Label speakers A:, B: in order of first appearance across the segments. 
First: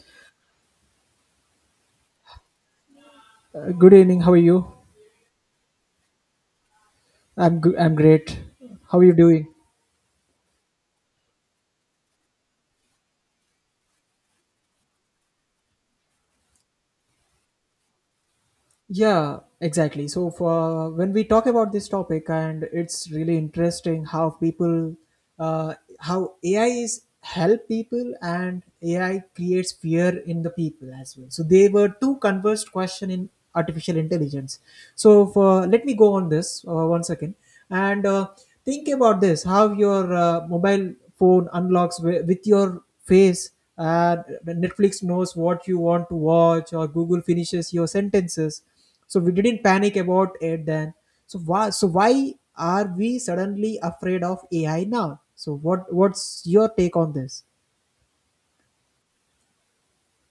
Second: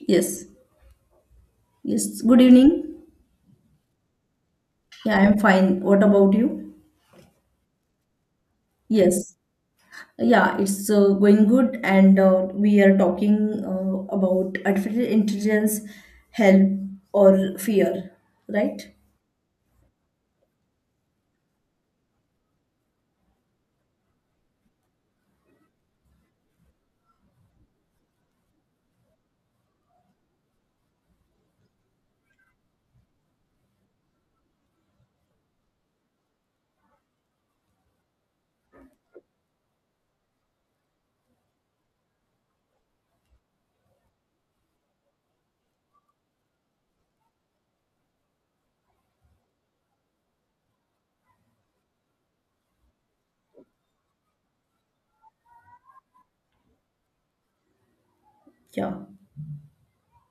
A: Yes, yes. Good evening.
B: Good evening. How are you?
A: Yeah, I'm fine. What about you?
B: I'm good. I'm great. How are you
A: Yes.
B: doing?
A: Yeah, it's going good, and we are talking about artificial intelligence, help or fear, right?
B: Yeah, exactly. So for when we talk about this topic, and it's really interesting how people, uh, how AI is help people and AI creates fear in the people as well. So they were two conversed question in artificial intelligence. So for let me go on this one second and think about this: how your mobile phone unlocks with your face, and Netflix knows what you want to watch, or Google finishes your sentences. So we didn't panic about it then, so why, so why are we suddenly afraid of AI now? So what's your take on this?
A: Yeah.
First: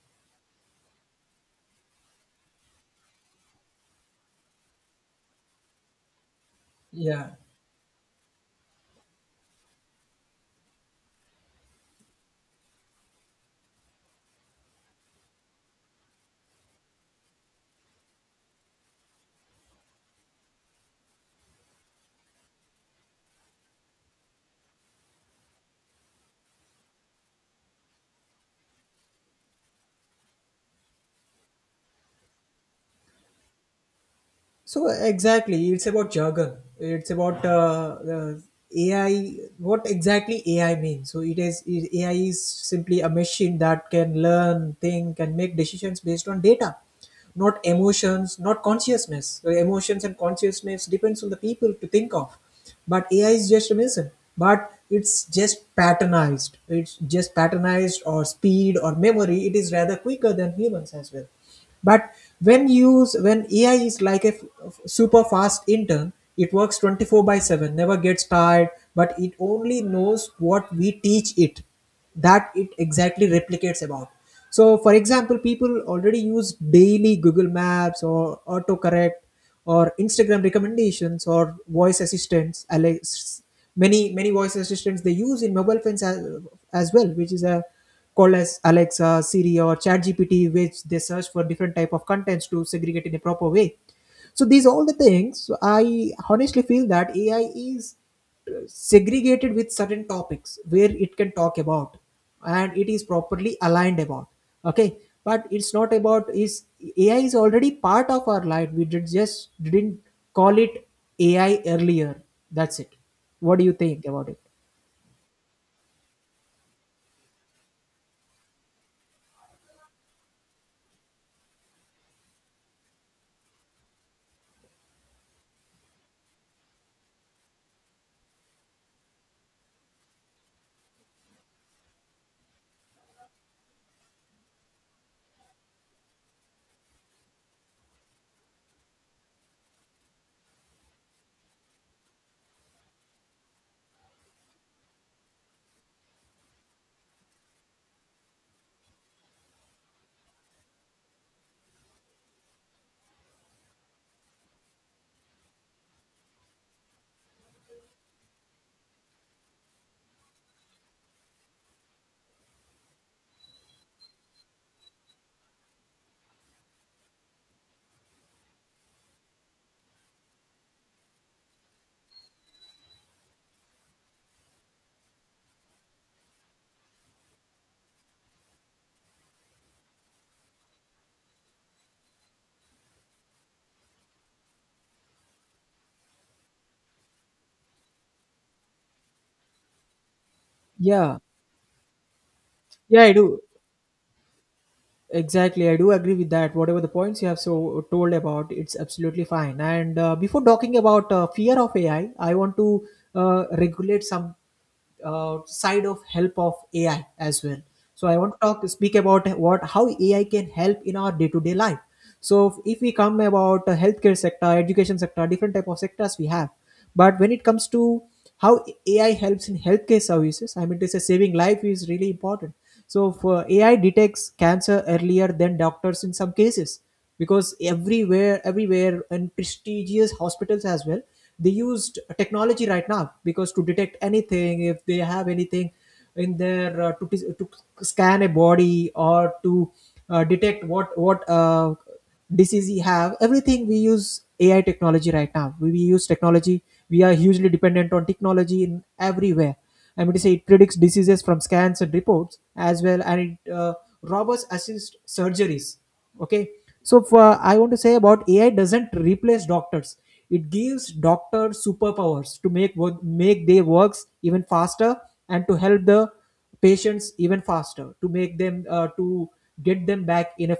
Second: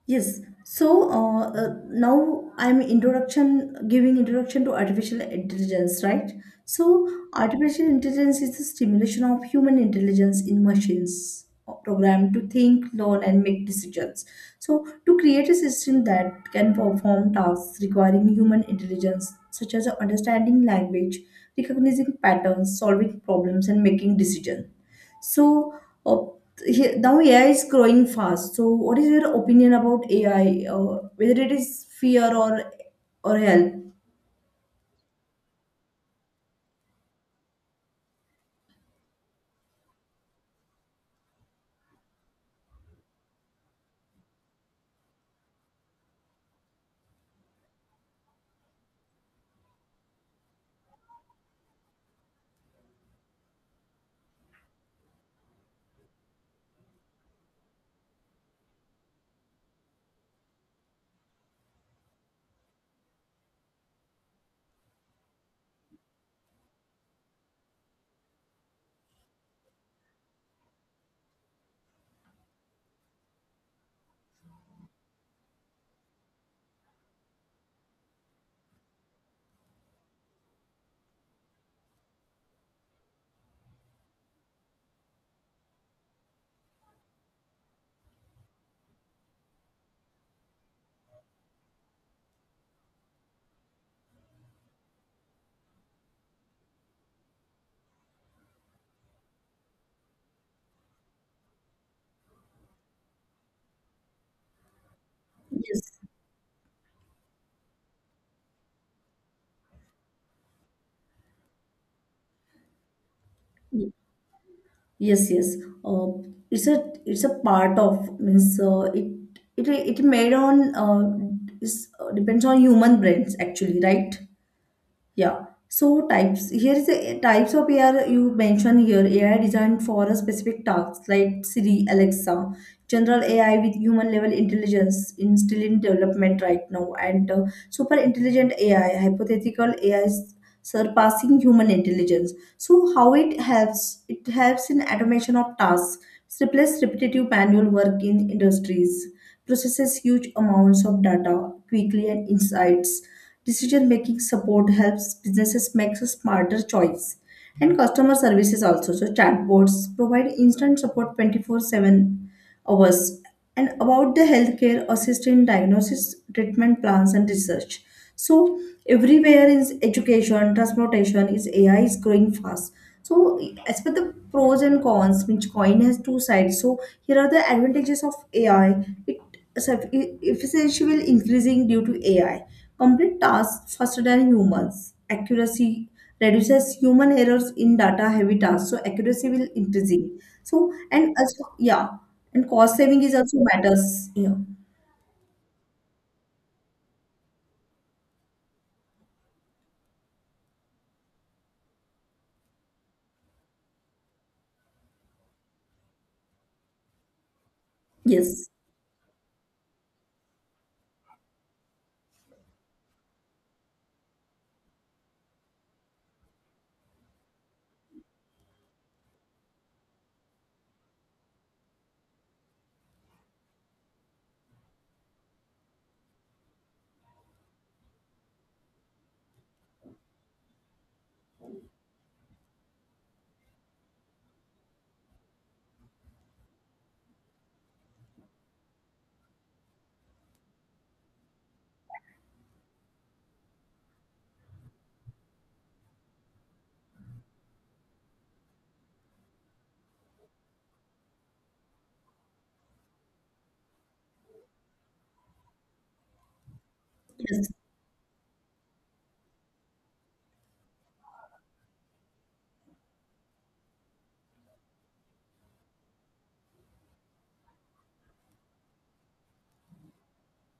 A: Yes. So now I'm introduction giving introduction to artificial intelligence, right? So
B: Yeah.
A: artificial intelligence is the stimulation of human intelligence in machines programmed to think, learn, and make decisions. So to create a system that can perform tasks requiring human intelligence, such as understanding language, recognizing patterns, solving problems, and making decisions. So uh, now AI is growing fast. So what is your opinion about AI, whether it is fear or help?
B: So exactly, it's about jargon. It's about the AI. What exactly AI means? So AI is simply a machine that can learn, think, and make decisions based on data, not emotions, not consciousness. So emotions and consciousness depends on the people to think of, but AI is just a machine. But it's just patternized. It's just patternized or speed or memory. It is rather quicker than humans as well, but when AI is like a super fast intern, it works 24 by 7, never gets tired, but it only knows what we teach it. That it exactly replicates about. So for example, people already use daily Google Maps or autocorrect or Instagram recommendations or voice assistants. Alex, many voice assistants they use in mobile phones as well, which is a called as Alexa, Siri, or ChatGPT, which they search for different type of contents to segregate in a proper way. So these all the things, so I honestly feel that AI is segregated with certain topics where it can talk about, and it is properly aligned about. Okay, but it's not
A: Yes,
B: about is. AI is already part of our life, we did just didn't call it AI earlier. That's it. What do you think about it?
A: yes, yes. Uh, it's a part of means it made on is depends on human brains actually, right? Yeah. So types here is a types of AI you mentioned here. AI designed for a specific task like Siri, Alexa, general AI with human level intelligence in still in development right now, and super intelligent AI, hypothetical AI surpassing human intelligence. So how it helps? It helps in automation of tasks, replace repetitive manual work in industries, processes huge amounts of data quickly and insights. Decision making support helps businesses make smarter choice. And customer services also. So chatbots provide instant support 24/7 hours. And about the healthcare assistant diagnosis, treatment plans and research. So everywhere in education, transportation is AI is growing fast. So as per the pros and cons, which coin has two sides. So here are the advantages of AI. It Efficiency will increasing due to AI. Complete tasks faster than humans. Accuracy reduces human errors in data heavy tasks, so accuracy will increasing. So and
B: Yeah,
A: also yeah, and cost saving
B: yeah, i
A: is also
B: do
A: matters. Yeah.
B: Exactly, I do agree with that. Whatever the points you have so told about, it's absolutely fine. And before talking about fear of AI, I want to regulate some side of help of AI as well. So I want to
A: Yes.
B: talk speak about what how AI can help in our day to day life. So if we come about healthcare sector, education sector, different type of sectors we have, but when it comes to how AI helps in healthcare services. I mean, to say saving life is really important. So, for AI detects cancer earlier than doctors in some cases, because everywhere, and prestigious hospitals as well, they used technology right now because to detect anything, if they have anything in their to scan a body or to detect what disease we have, everything we use AI technology right now. We use technology, we are hugely dependent on technology in everywhere. I mean to say it predicts diseases from scans and reports as well, and it robots assist surgeries. Okay, so for
A: Yes.
B: I want to say about AI doesn't replace doctors, it gives doctors superpowers to make their works even faster and to help the patients even faster to make them to get them back in a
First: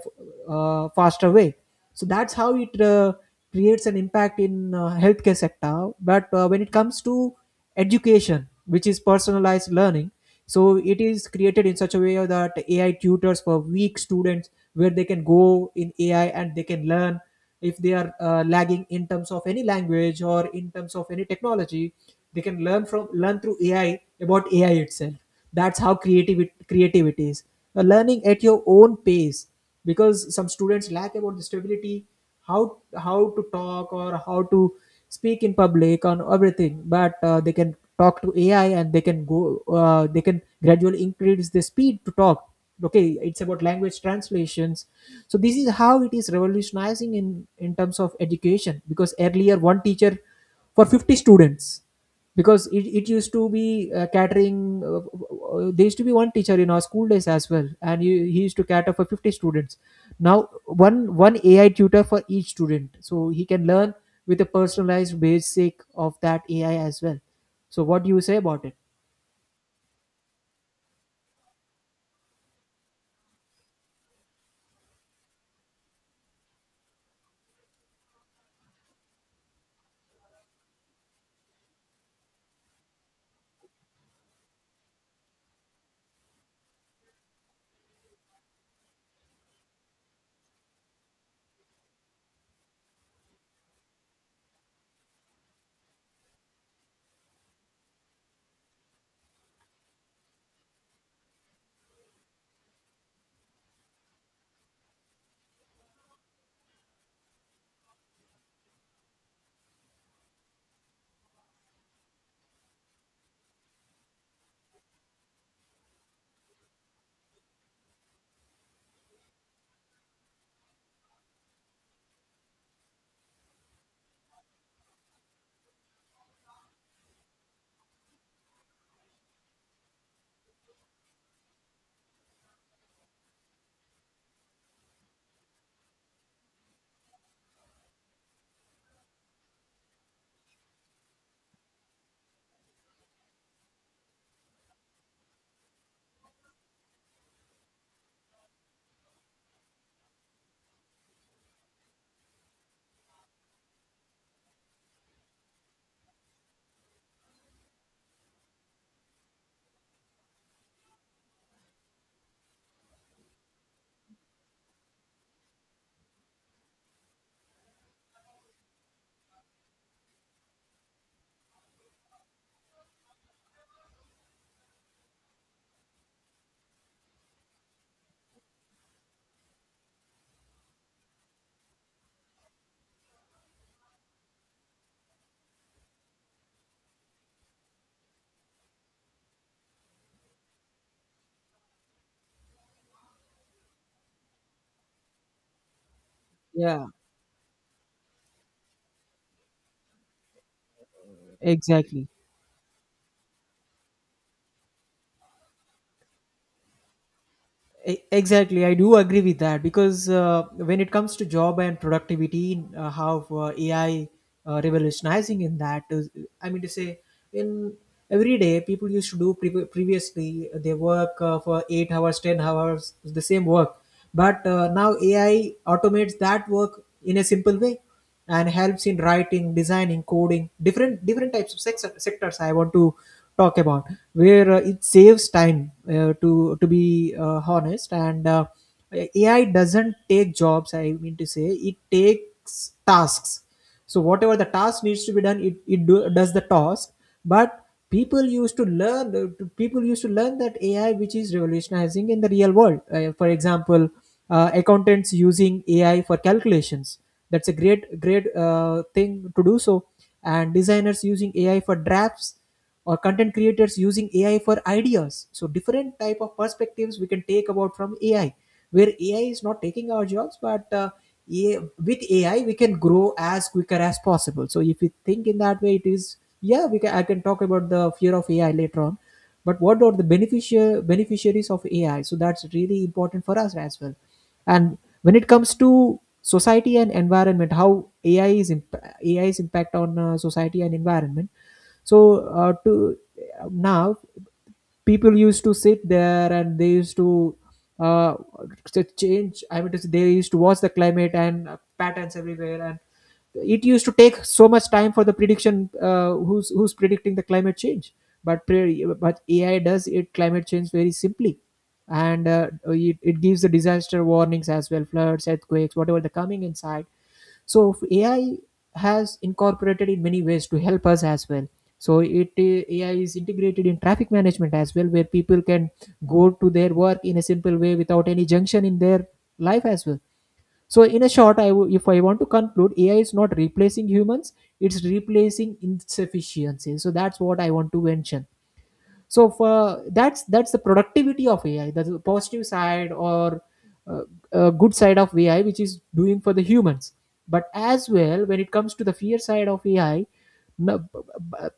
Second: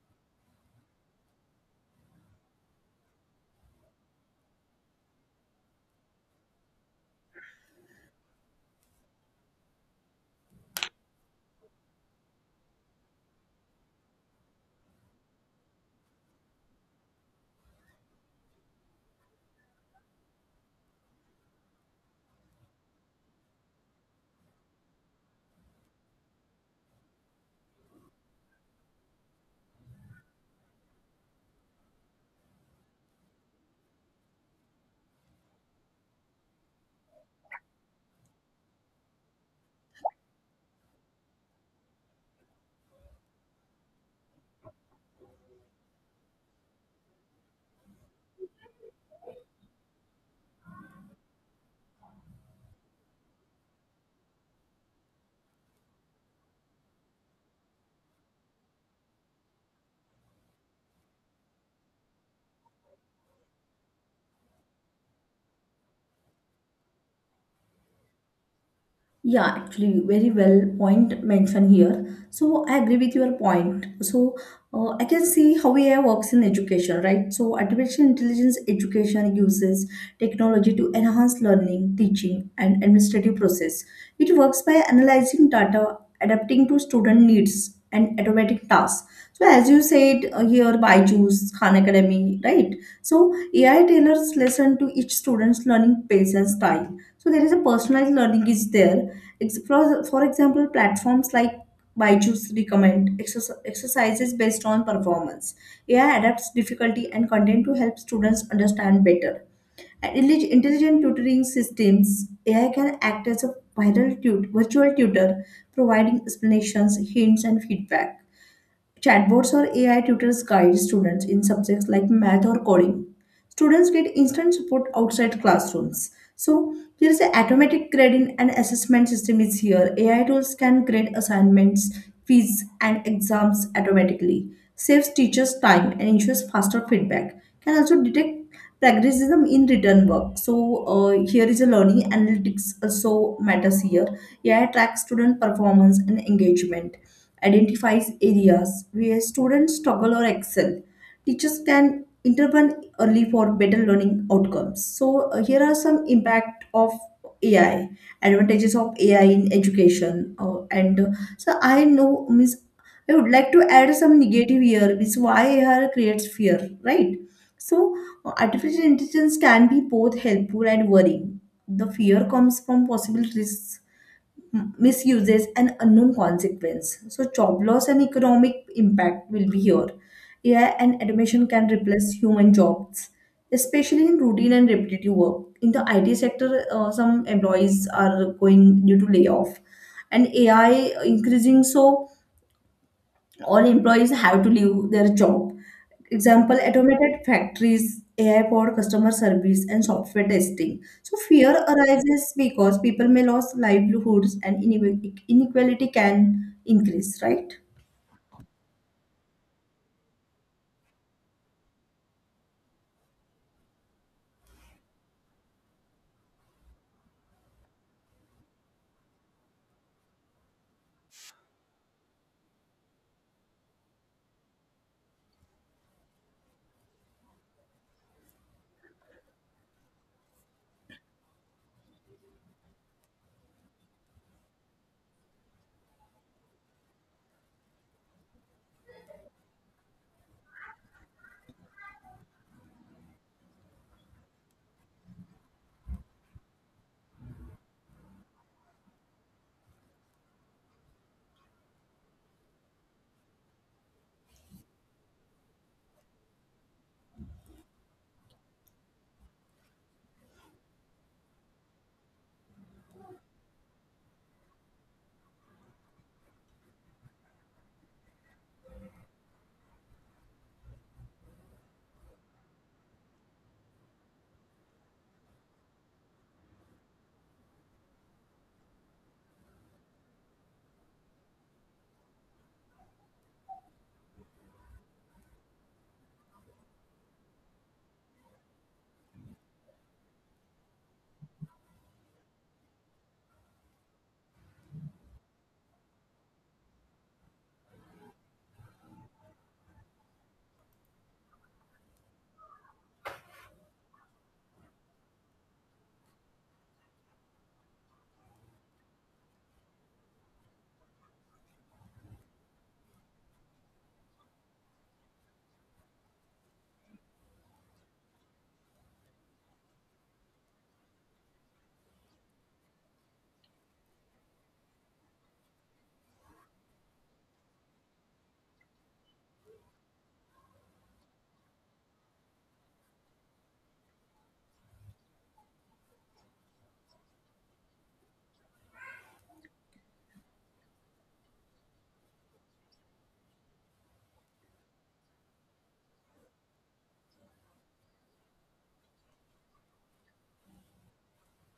B: faster way. So that's how it creates an impact in healthcare sector. But when it comes to education, which is personalized learning. So it is created in such a way that AI tutors for weak students where they can go in AI and they can learn. If they are lagging in terms of any language or in terms of any technology, they can learn through AI about AI itself. That's how creativity creative it is. Learning at your own pace, because some students lack about the stability how to talk or how to speak in public on everything, but they can talk to AI and they can go, they can gradually increase the speed to talk. Okay, it's about language translations. So this is how it is revolutionizing in terms of education, because earlier one teacher for 50 students, because it used to be catering, there used to be one teacher in our school days as well, and he used to cater for 50 students. Now one AI tutor for each student, so he can learn with a personalized basic of that AI as well. So what do you say about it?
A: Yeah, actually, very well point mentioned here. So I agree with your point. So I can see how AI works in education, right? So artificial intelligence education uses technology to enhance learning, teaching, and administrative process. It works by analyzing data adapting to student needs and automatic tasks. So as you said here, Byju's, Khan Academy, right? So AI tailors lesson to each student's learning pace and style. So there is a personalized learning is there. For example, platforms like Byju's recommend exercises based on performance. AI adapts difficulty and content to help students understand better. And Intelligent tutoring systems, AI can act as a virtual tutor, providing explanations, hints, and feedback. Chatbots or AI tutors guide students in subjects like math or coding, students get instant support outside classrooms. So there is the automatic grading and assessment system is here. AI tools can grade assignments, quiz, and exams automatically. Saves teachers time and ensures faster feedback. Can also detect plagiarism in written work. So here is a learning analytics also matters here. AI tracks student performance and engagement. Identifies areas where students struggle or excel. Teachers can intervene early for better learning outcomes. So here are some impact of AI, advantages of AI in education, and so I know means I would like to add some negative here, which why AI creates fear, right? So artificial intelligence can be both helpful and worrying. The fear comes from possible risks, misuses and unknown consequence. So job loss and economic impact will be here. AI and automation can replace human jobs, especially in routine and repetitive work. In the IT sector, some employees are going due to layoff, and AI increasing, so all employees have to leave their job. Example,
B: Yeah,
A: automated factories, AI for customer service, and software testing. So fear
B: exactly.
A: arises because people may lose livelihoods and inequality can increase, right?
B: Exactly, I do agree with that, because when it comes to job and productivity, how AI revolutionizing in that is, I mean to say, in every day people used to do previously they work for 8 hours, 10 hours, the same work, but now AI automates that work in a simple way, and helps in writing, designing, coding, different types of sectors I want to talk about, where it saves time, to be honest. And AI doesn't take jobs, I mean to say it takes tasks. So whatever the task needs to be done, it does the task. But people used to learn that AI which is revolutionizing in the real world. For example, accountants using AI for calculations, that's a great thing to do. So and designers using AI for drafts, or content creators using AI for ideas. So different type of perspectives we can take about from AI, where AI is not taking our jobs, but A- with AI we can grow as quicker as possible. So if we think in that way, it is, yeah, we can I can talk about the fear of AI later on, but what are the beneficiaries of AI, so that's really important for us as well. And when it comes to society and environment, how AI is imp- A is impact on society and environment. So to now people used to sit there, and they used uh, to change I mean to say they used to watch the climate and patterns everywhere, and it used to take so much time for the prediction who's predicting the climate change. But AI does it climate change very simply. And it gives the disaster warnings as well, floods, earthquakes, whatever the coming inside. So AI has incorporated in many ways to help us as well. So it AI is integrated in traffic management as well, where people can go to their work in a simple way without any junction in their life as well. So, in a short, if I want to conclude, AI is not replacing humans; it's replacing insufficiency. So that's what I want to mention. So for that's the productivity of AI, that's the positive side, or uh, good side of AI, which is doing for the humans. But as well, when it comes to the fear side of AI, no, b-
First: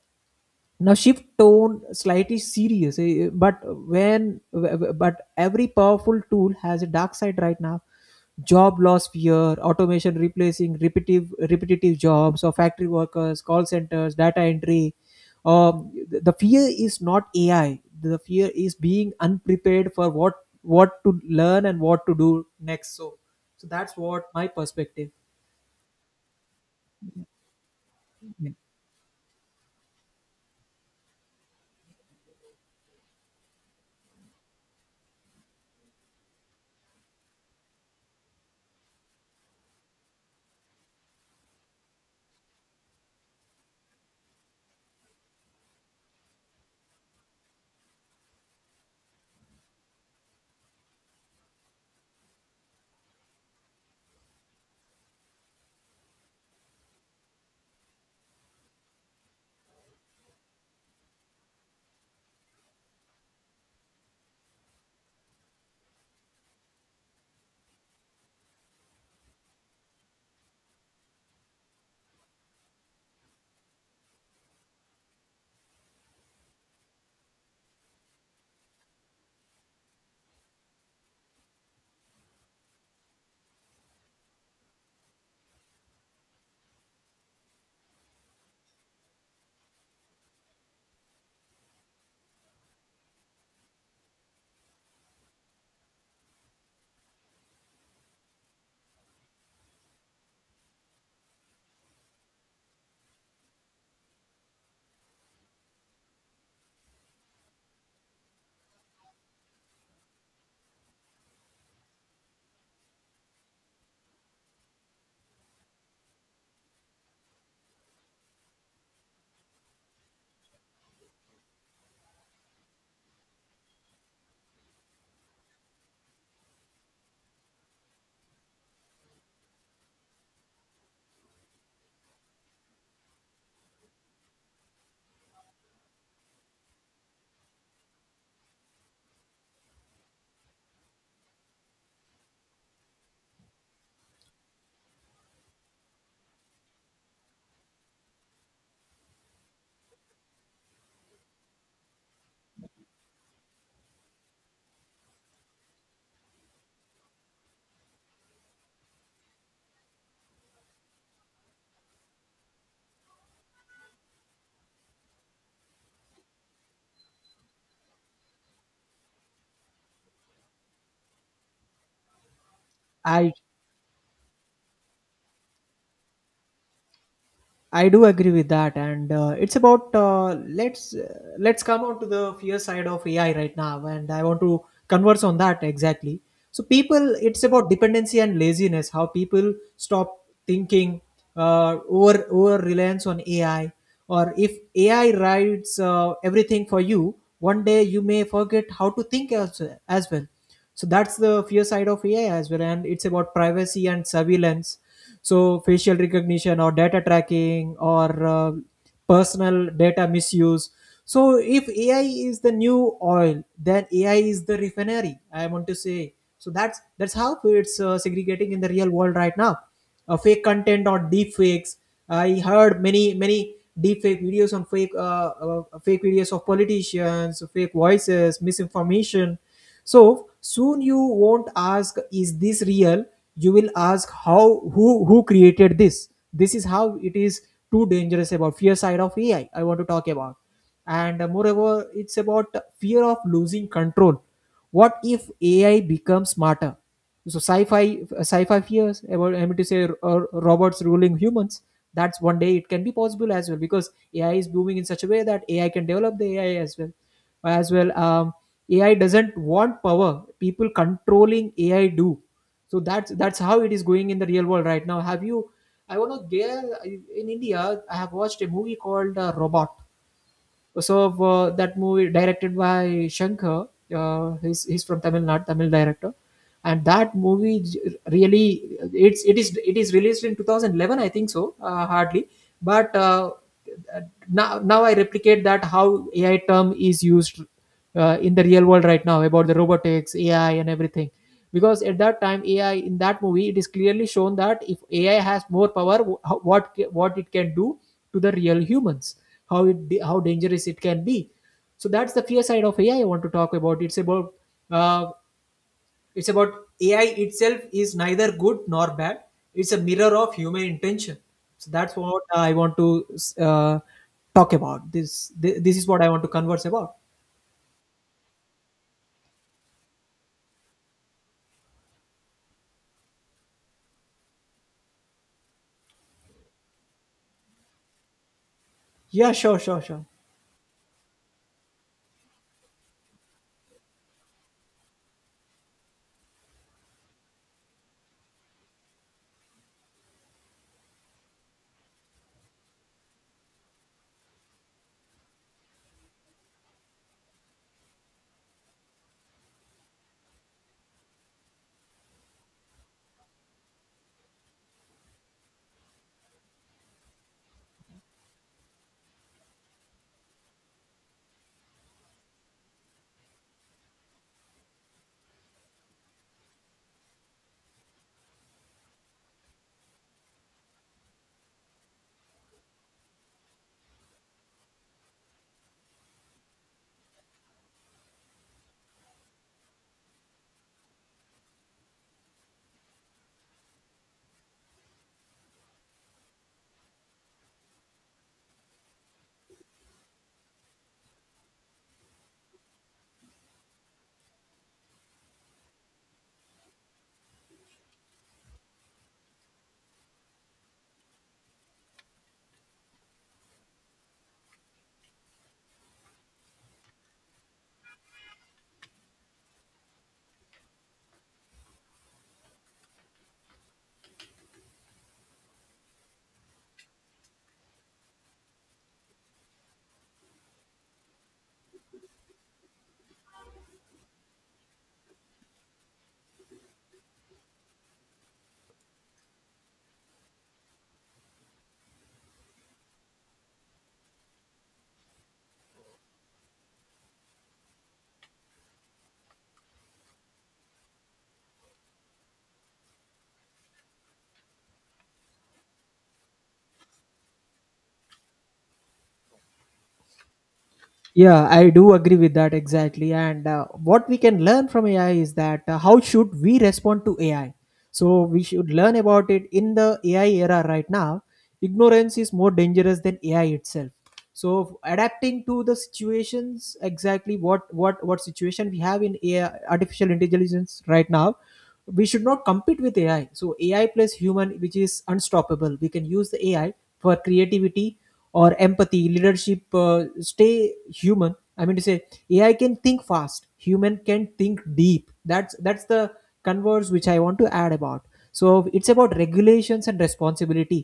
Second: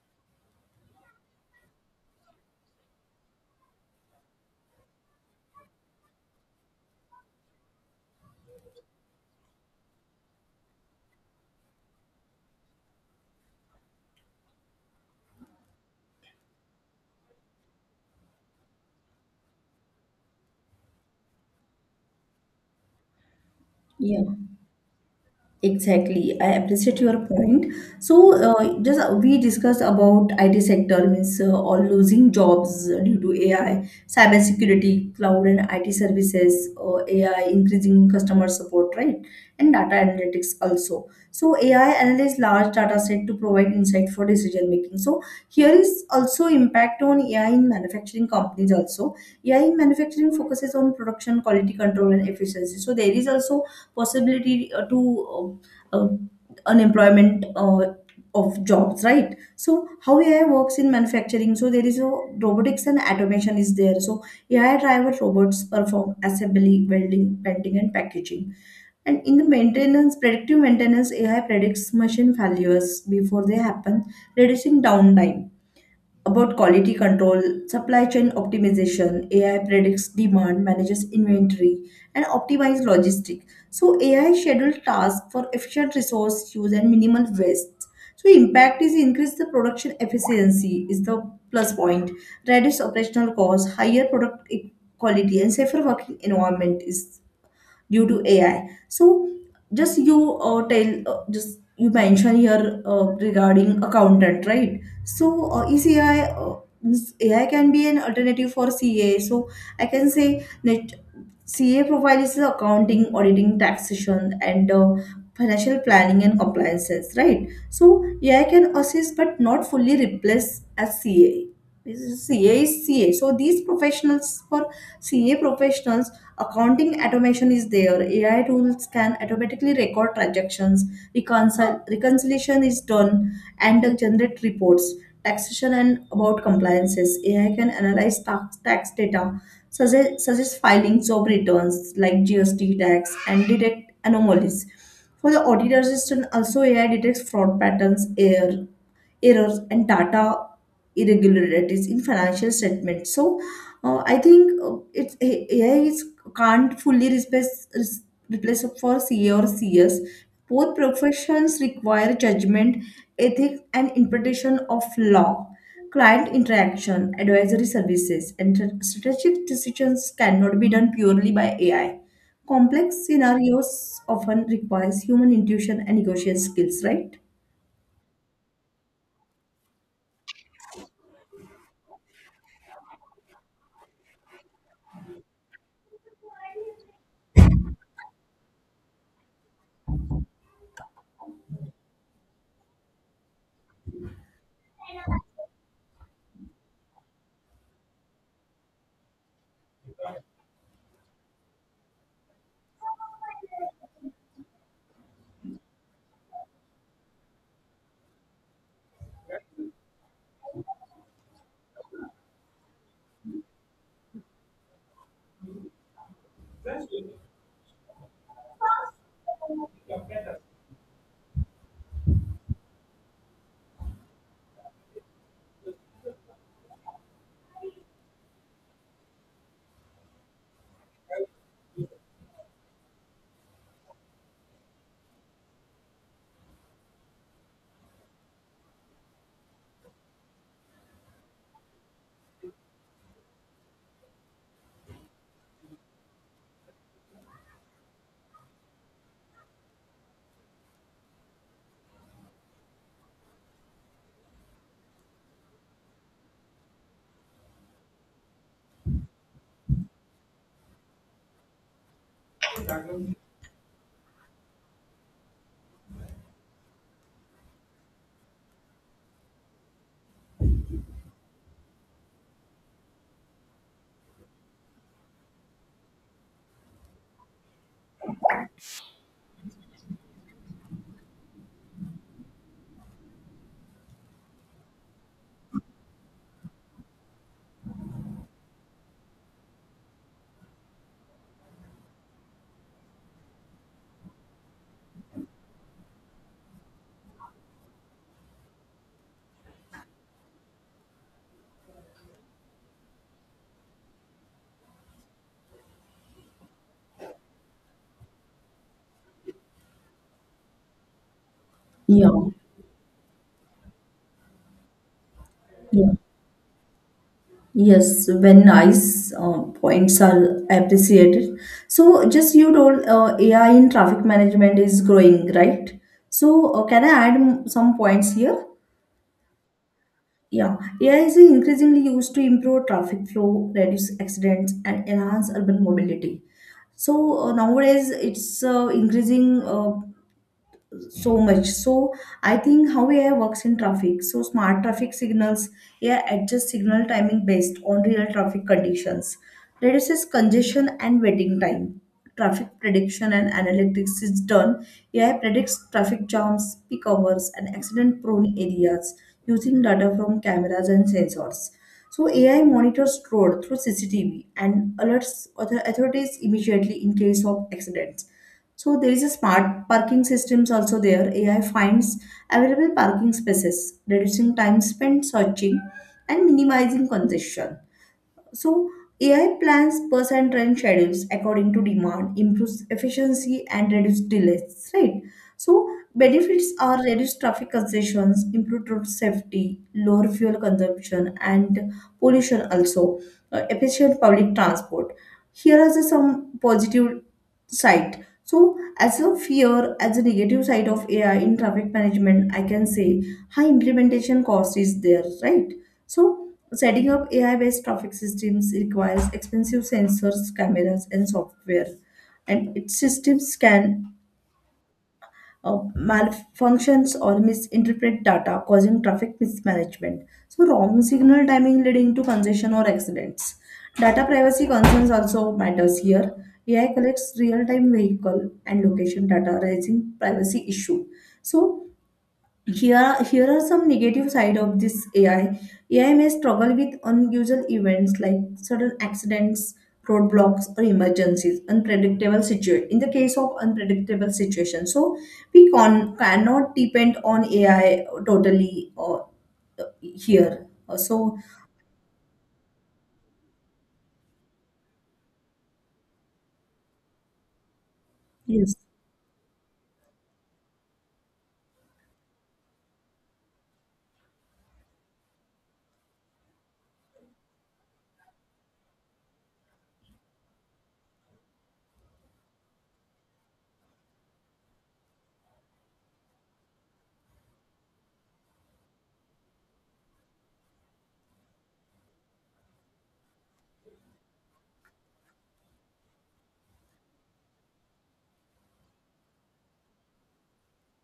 B: now shift tone slightly serious, eh, but when, but every powerful tool has a dark side right now. Job loss fear, automation replacing repetitive jobs, or factory workers, call centers, data entry. The fear is not AI, the fear is being unprepared for what, to learn and what to do next. So that's
A: Yeah.
B: what my perspective.
A: Exactly, I appreciate your point. So, just we discussed about IT sector means all losing jobs due to AI, cybersecurity, cloud and IT services, AI increasing customer support, right? And data analytics also. So, AI analyze large data set to provide insight for decision making. So, here is also impact on AI in manufacturing companies also. AI in manufacturing focuses on production, quality control, and efficiency. So, there is also possibility to um, um, unemployment of jobs, right? So how AI works in manufacturing. So there is a robotics and automation is there. So AI driver robots perform assembly, welding, painting and packaging, and in the maintenance, predictive maintenance AI predicts machine failures before they happen, reducing downtime. About quality control, supply chain optimization, AI predicts demand, manages inventory, and optimizes logistics. So AI schedule tasks for efficient resource use and minimal waste. So impact is increase the production efficiency is the plus point, reduce operational costs, higher quality, and safer working environment is due to AI. So just you mention here regarding accountant, right? So ECI means AI can be an alternative for CA. So I can say that CA profile is the accounting, auditing, taxation, and financial planning and compliances, right? So AI can assist but not fully replace as CA. This is CA is CA. So these professionals for CA professionals, accounting automation is there. AI tools can automatically record transactions, reconcile reconciliation is done, and generate reports. Taxation and about compliances. AI can analyze tax data such as filing job returns like GST tax and detect anomalies. For the auditor system, also AI detects fraud patterns, errors and data irregularities in financial statements. So I think it's AI is can't fully replace replace for CA or CS. Both professions require judgment, ethics, and interpretation of law. Client interaction, advisory services, and strategic decisions cannot be done purely by AI. Complex
B: i
A: scenarios often requires human intuition and negotiation skills, right?
B: I do agree with that, and it's about let's come on to the fear side of AI right now, and I want to converse on that exactly. So people, it's about dependency and laziness. How people stop thinking, over reliance on AI, or if AI writes everything for you, one day you may forget how to think as well. So that's the fear side of AI as well. And it's about privacy and surveillance. So facial recognition or data tracking or personal data misuse. So if AI is the new oil, then AI is the refinery, I want to say. So that's how it's segregating in the real world right now. Fake content or deep fakes. I heard many deep fake videos on fake fake videos of politicians, fake voices, misinformation. So soon you won't ask, is this real? You will ask how, who created this. This is how it is, too dangerous. About fear side of AI I want to talk about. And moreover, it's about fear of losing control. What if AI becomes smarter? So sci-fi fears about, I mean to say, robots ruling humans. That's, one day it can be possible as well, because AI is booming in such a way that AI can develop the AI as well. AI doesn't want power. People controlling AI do. So that's how it is going in the real world right now. Have you I want to there. In India, I have watched a movie called Robot. So that movie directed by Shankar. He's from Tamil Nadu, Tamil director. And that movie, really it is released in 2011, I think so, hardly. But now I replicate that how AI term is used in the real world right now, about the robotics, AI, and everything. Because at that time, AI, in that movie it is clearly shown that if AI has more power, what it can do to the real humans, how dangerous it can be. So that's the fear side of AI I want to talk about. It's about uh, it's about AI itself is neither good nor bad. It's a mirror of human intention. So that's
A: Yeah,
B: what I want to uh, talk about this. This is
A: yeah.
B: what I want to converse about.
A: Yes, when nice points are appreciated. So, just you told AI in traffic management is growing, right? So, can I add some points here?
B: Yeah, sure, sure, sure.
A: Yeah, AI is increasingly used to improve traffic flow, reduce accidents, and enhance urban mobility. So nowadays, it's increasing. So much so I think how AI works in traffic. So smart traffic signals, AI adjusts signal timing based on real traffic conditions, reduces congestion and waiting time. Traffic prediction and analytics is done. AI predicts traffic jams, peak hours and accident prone areas using data from cameras and sensors. So AI monitors road through CCTV and alerts other authorities immediately in case of accidents. So there is a smart parking systems also there. AI finds available parking spaces, reducing time spent searching and minimizing congestion. So AI plans bus and train schedules according to demand, improves efficiency and reduce delays, right? So benefits are reduced traffic congestions, improved road safety, lower fuel consumption and pollution also, efficient public transport. Here are the some positive side. So as a fear, as a negative side of AI in traffic management, I can say high implementation cost is there, right? So, setting up AI based traffic systems requires expensive sensors, cameras, and software. And its systems can malfunctions or misinterpret data, causing traffic mismanagement. So, wrong signal timing leading to congestion or accidents. Data privacy concerns also matters here. AI collects real-time vehicle and location data, raising privacy issue. So, here here are some negative side of this AI. AI may struggle with unusual events like sudden accidents, roadblocks or emergencies, unpredictable situation. In the case of unpredictable situation, so we cannot depend on AI totally. Or here, so
B: Yeah, I do agree with that exactly. And what we can learn from AI is that how should we respond to AI? So we
A: yes.
B: should learn about it in the AI era right now. Ignorance is more dangerous than AI itself. So, adapting to the situations, exactly what situation we have in AI, artificial intelligence, right now. We should not compete with AI. So AI plus human, which is unstoppable. We can use the AI for creativity or empathy, leadership, stay human, I mean to say. AI can think fast, human can think deep. That's the converse which I want to add about. So it's about regulations and responsibility.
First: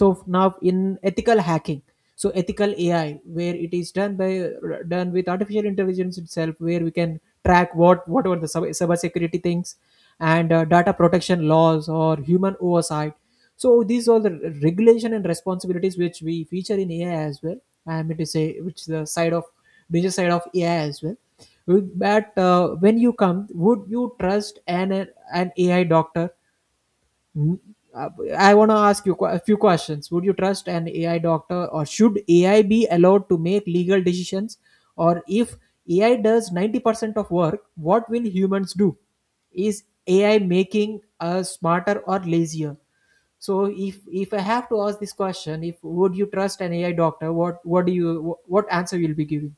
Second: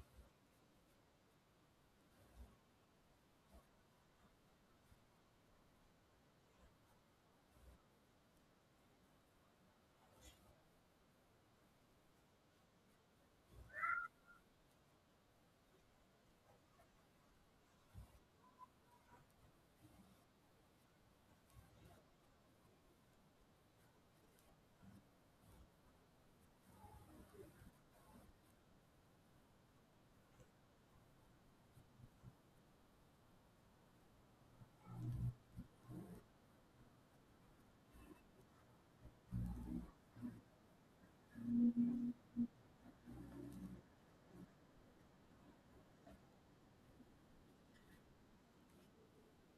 B: So now in ethical hacking, so ethical AI, where it is done by, done with artificial intelligence itself, where we can track what were the cyber security things and data protection laws or human oversight. So these are the regulation and responsibilities which we feature in AI as well, I mean to say, which is the side of business side of AI as well. Would- but When you come, would you trust an AI doctor? Mm. uh, I want to ask you a few questions. Would you trust an AI doctor, or should AI be allowed to make legal decisions? Or if AI does 90% of work, what will humans do? Is AI making us smarter or lazier? So, if I have to ask this question, if would you trust an AI doctor, what do you, what answer you'll be giving?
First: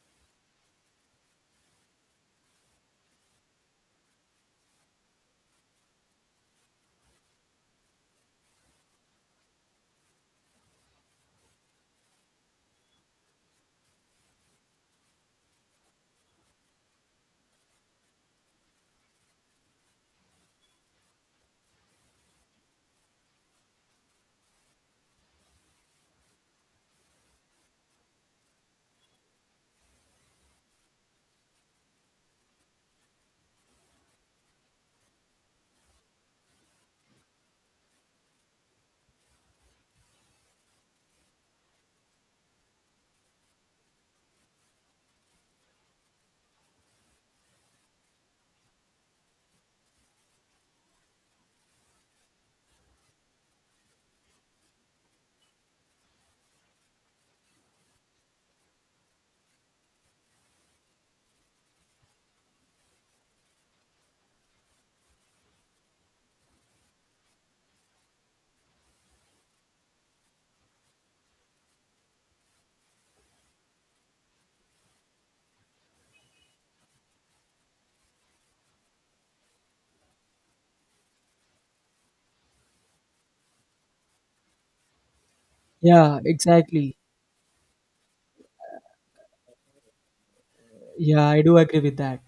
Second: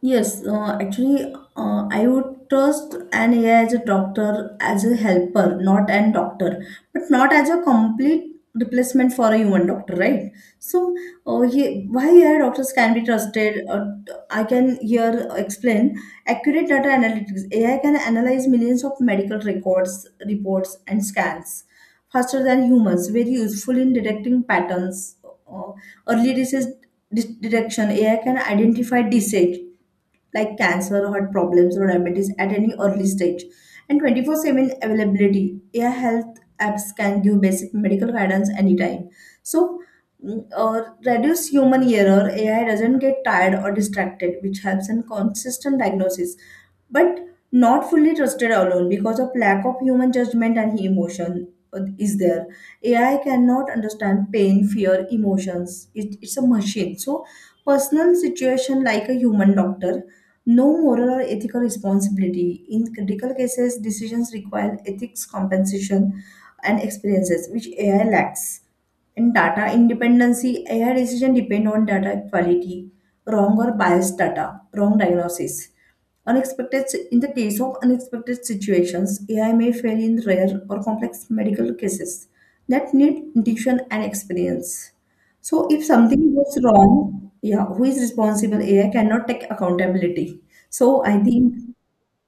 A: Yes, actually, I would trust an AI as a doctor, as a helper, not an doctor, but not as a complete replacement for a human doctor, right? So, why AI doctors can be trusted? I can here explain accurate data analytics. AI can analyze millions of medical records, reports, and scans faster than humans, very useful in detecting patterns. Uh, early disease detection, AI can identify disease like cancer, heart problems, or diabetes at any early stage. And 24/7 availability. AI health apps can give basic medical guidance anytime. So, reduce human error. AI doesn't get tired or distracted, which helps in consistent diagnosis, but not fully trusted alone because of lack of human judgment and emotion is there. AI cannot understand pain, fear, emotions. It's a machine, so personal situation like a human doctor, no moral or ethical responsibility in critical cases. Decisions require ethics, compensation, and experiences which AI lacks. And data independency, AI decision depend on data quality. Wrong or biased data, wrong diagnosis. Unexpected, in the case of unexpected situations, AI may fail in rare or complex medical cases that need intuition and experience. So, if
B: Yeah,
A: something goes
B: exactly.
A: wrong, yeah, who is responsible? AI cannot take accountability. So, I
B: Yeah, I
A: think,
B: do agree with that.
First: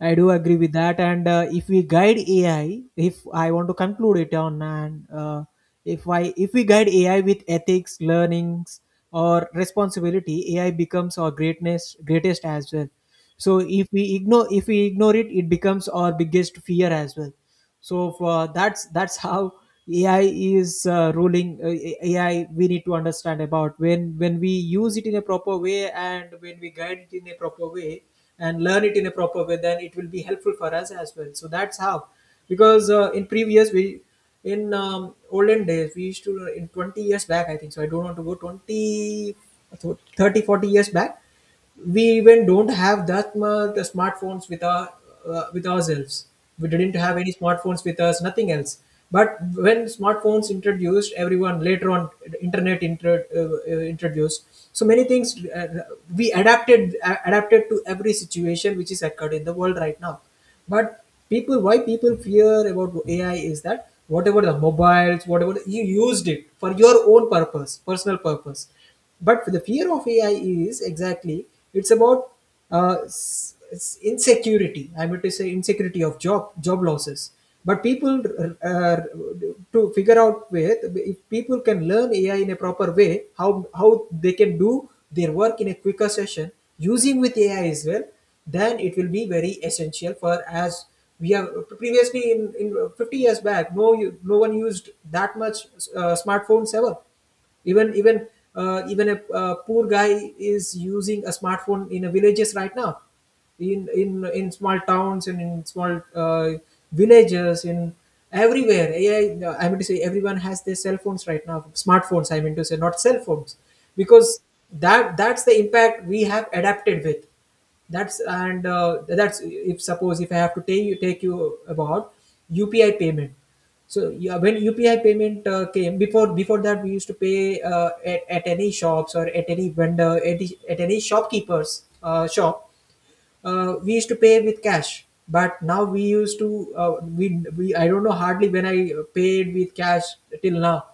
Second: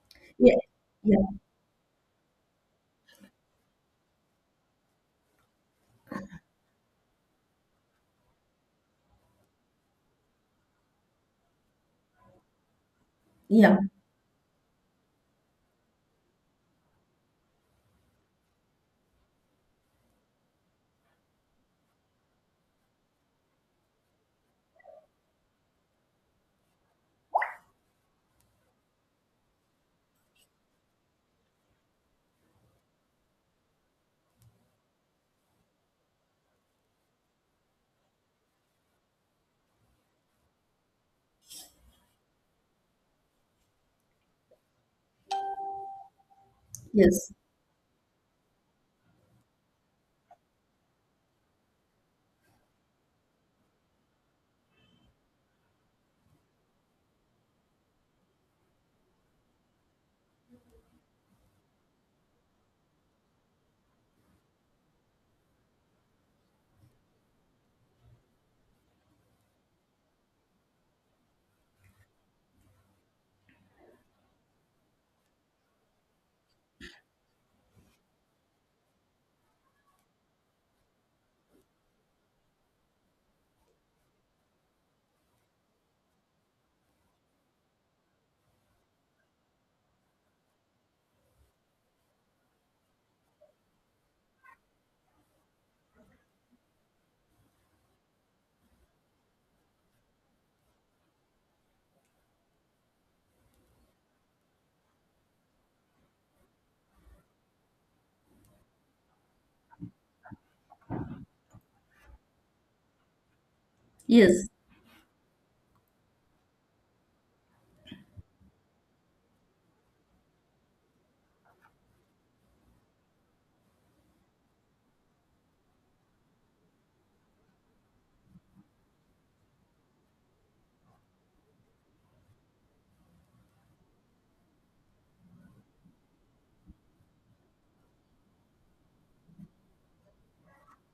B: I do
A: yeah,
B: agree with that.
A: yeah,
B: And if we guide AI, if I want to conclude it on, and if I, if we guide AI with ethics, learnings, or responsibility, AI becomes our greatness greatest as well. So,
A: yeah,
B: if we ignore it, it becomes our biggest fear as well. So for, that's how AI is ruling. AI, we need to understand about, when we use it in a proper way and when we guide it in a proper way and learn it in a proper way, then it will be helpful for us as well. So that's how. Because in previous we, in olden days, we used to, in 20 years back, I think so. I don't want to go 20, 30, 40 years back. We even don't have that much smartphones with our, with ourselves. We didn't have
A: yes,
B: any smartphones with us, nothing else. But when smartphones introduced everyone, later on internet introduced so many things. We adapted, adapted to every situation which is occurred in the world right now. But people, why people fear about AI is that, whatever the mobiles, whatever you used it for your own purpose, personal purpose. But the fear of AI is exactly, it's about uh, s- insecurity, I mean to say, insecurity of job, job losses. But people, uh, to figure out with, if people can learn AI in a proper way, how how they can do their work in a quicker session using with AI as well, then it will be very essential for, as we have previously in 50 years back, no, no one used that much smartphones ever. even even even a poor guy is using a smartphone in a villages right now, in small towns and in small villages, in everywhere. Ai I mean to say, everyone has their cell phones right now, smartphones I mean to say, not cell phones. Because
A: yes.
B: that's the impact we have adapted with. That's, and that's, if suppose if I have to take you about UPI payment. So yeah, when UPI payment came, before that, we used to pay at any shops, or at any vendor, at any shopkeepers shop. We used to pay with cash. But now we used to we I don't know, hardly when I paid with cash till now.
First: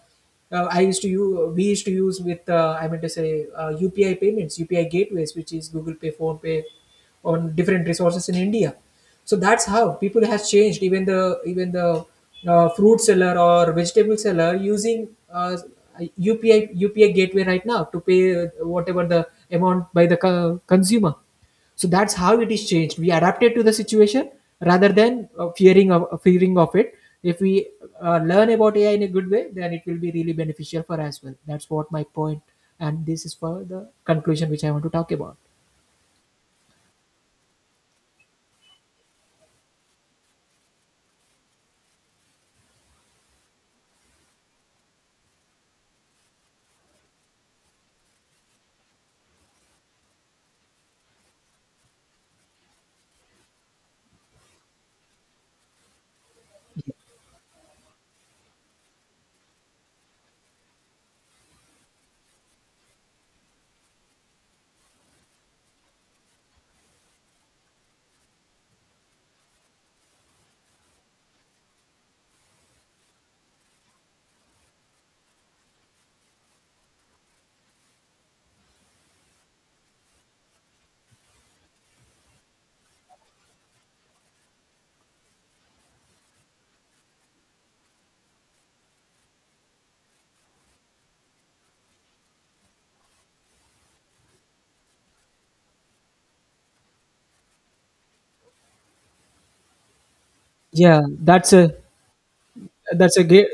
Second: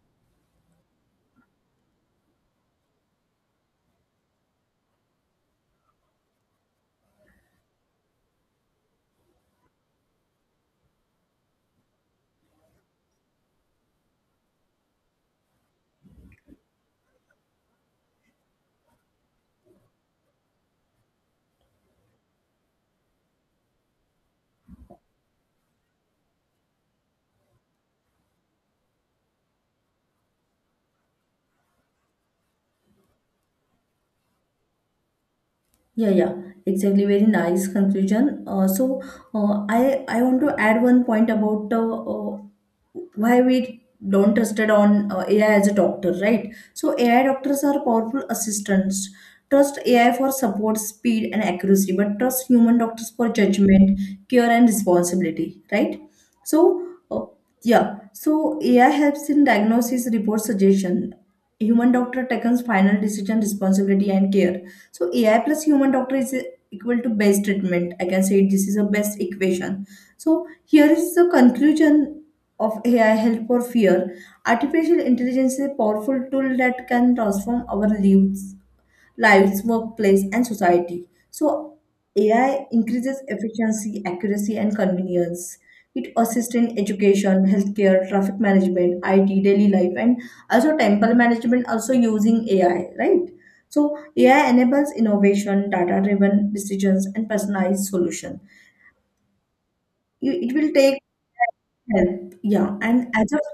B: I used to use, we used to use with, I mean to say, UPI payments, UPI gateways, which is Google Pay, Phone Pay, on different resources in India. So that's how people has changed. Even the fruit seller or vegetable seller using upi upi gateway right now to pay whatever the amount by the consumer. So that's how it is changed. We adapted to the situation rather than fearing of it. If we learn about AI in a good way, then it will be really beneficial for us as well. That's what my point, and this is for the conclusion which I want to talk about.
A: Yeah, yeah, exactly. Very nice conclusion. So I want to add one point about why we don't trusted on AI as a doctor, right? So AI doctors are powerful assistants. Trust AI for support, speed, and accuracy, but trust human doctors for judgment, care, and responsibility, right? So uh, yeah, so AI helps in diagnosis, report, suggestion. Human doctor takes final decision, responsibility, and care, so AI plus human doctor is equal to best treatment. I can say this is a best equation. So here is the conclusion of AI help or fear. Artificial intelligence is a powerful tool that can transform our lives, workplace, and society. So, AI increases efficiency, accuracy, and convenience. It assists in education, healthcare, traffic management, IT, daily life, and also temple management, also using AI, right? So, AI enables innovation, data driven decisions, and personalized solution. It will take
B: Yeah, that's a,
A: help. Yeah. And
B: that's a
A: as of,
B: great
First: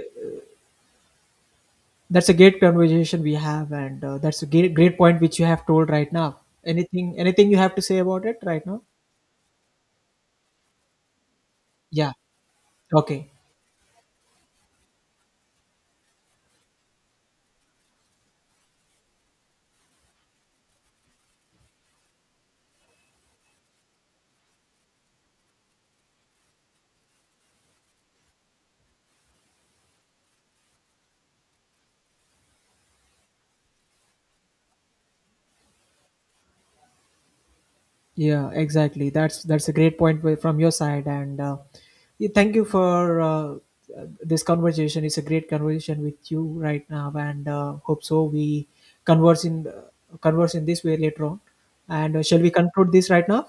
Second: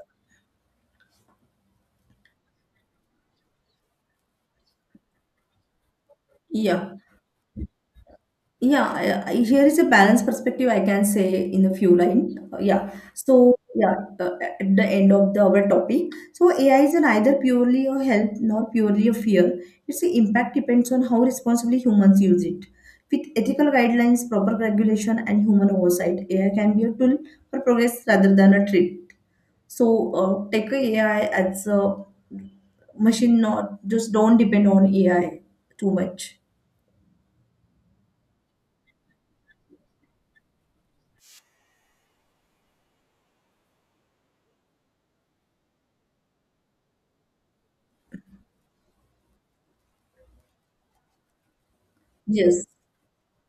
B: that's a great conversation we have, and that's a great point which you have told right now.
A: yeah.
B: Anything you have to say about it right now?
A: Yeah, here is a balanced perspective I can say in a few
B: Yeah.
A: lines. Yeah.
B: Okay.
A: So, yeah, uh, at the end of our topic. So, AI is neither purely a help nor purely a fear. Its impact depends on how responsibly humans use it. With ethical guidelines, proper regulation, and human oversight, AI can be a tool for progress rather than a threat. So, take a AI as a machine, not just don't depend on AI too much.
B: Yeah, exactly. That's a great point, from your side, and yeah, thank you for this conversation. It's a great conversation with you right now, and hope so we converse in converse in this way later on. And shall we
A: Yes.
B: conclude this right now?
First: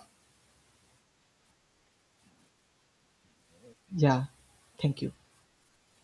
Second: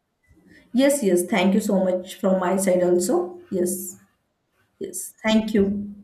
A: Yes, yes. Thank you so much from my side also. Yes,
B: Yeah, thank
A: yes.
B: you.
A: Thank you.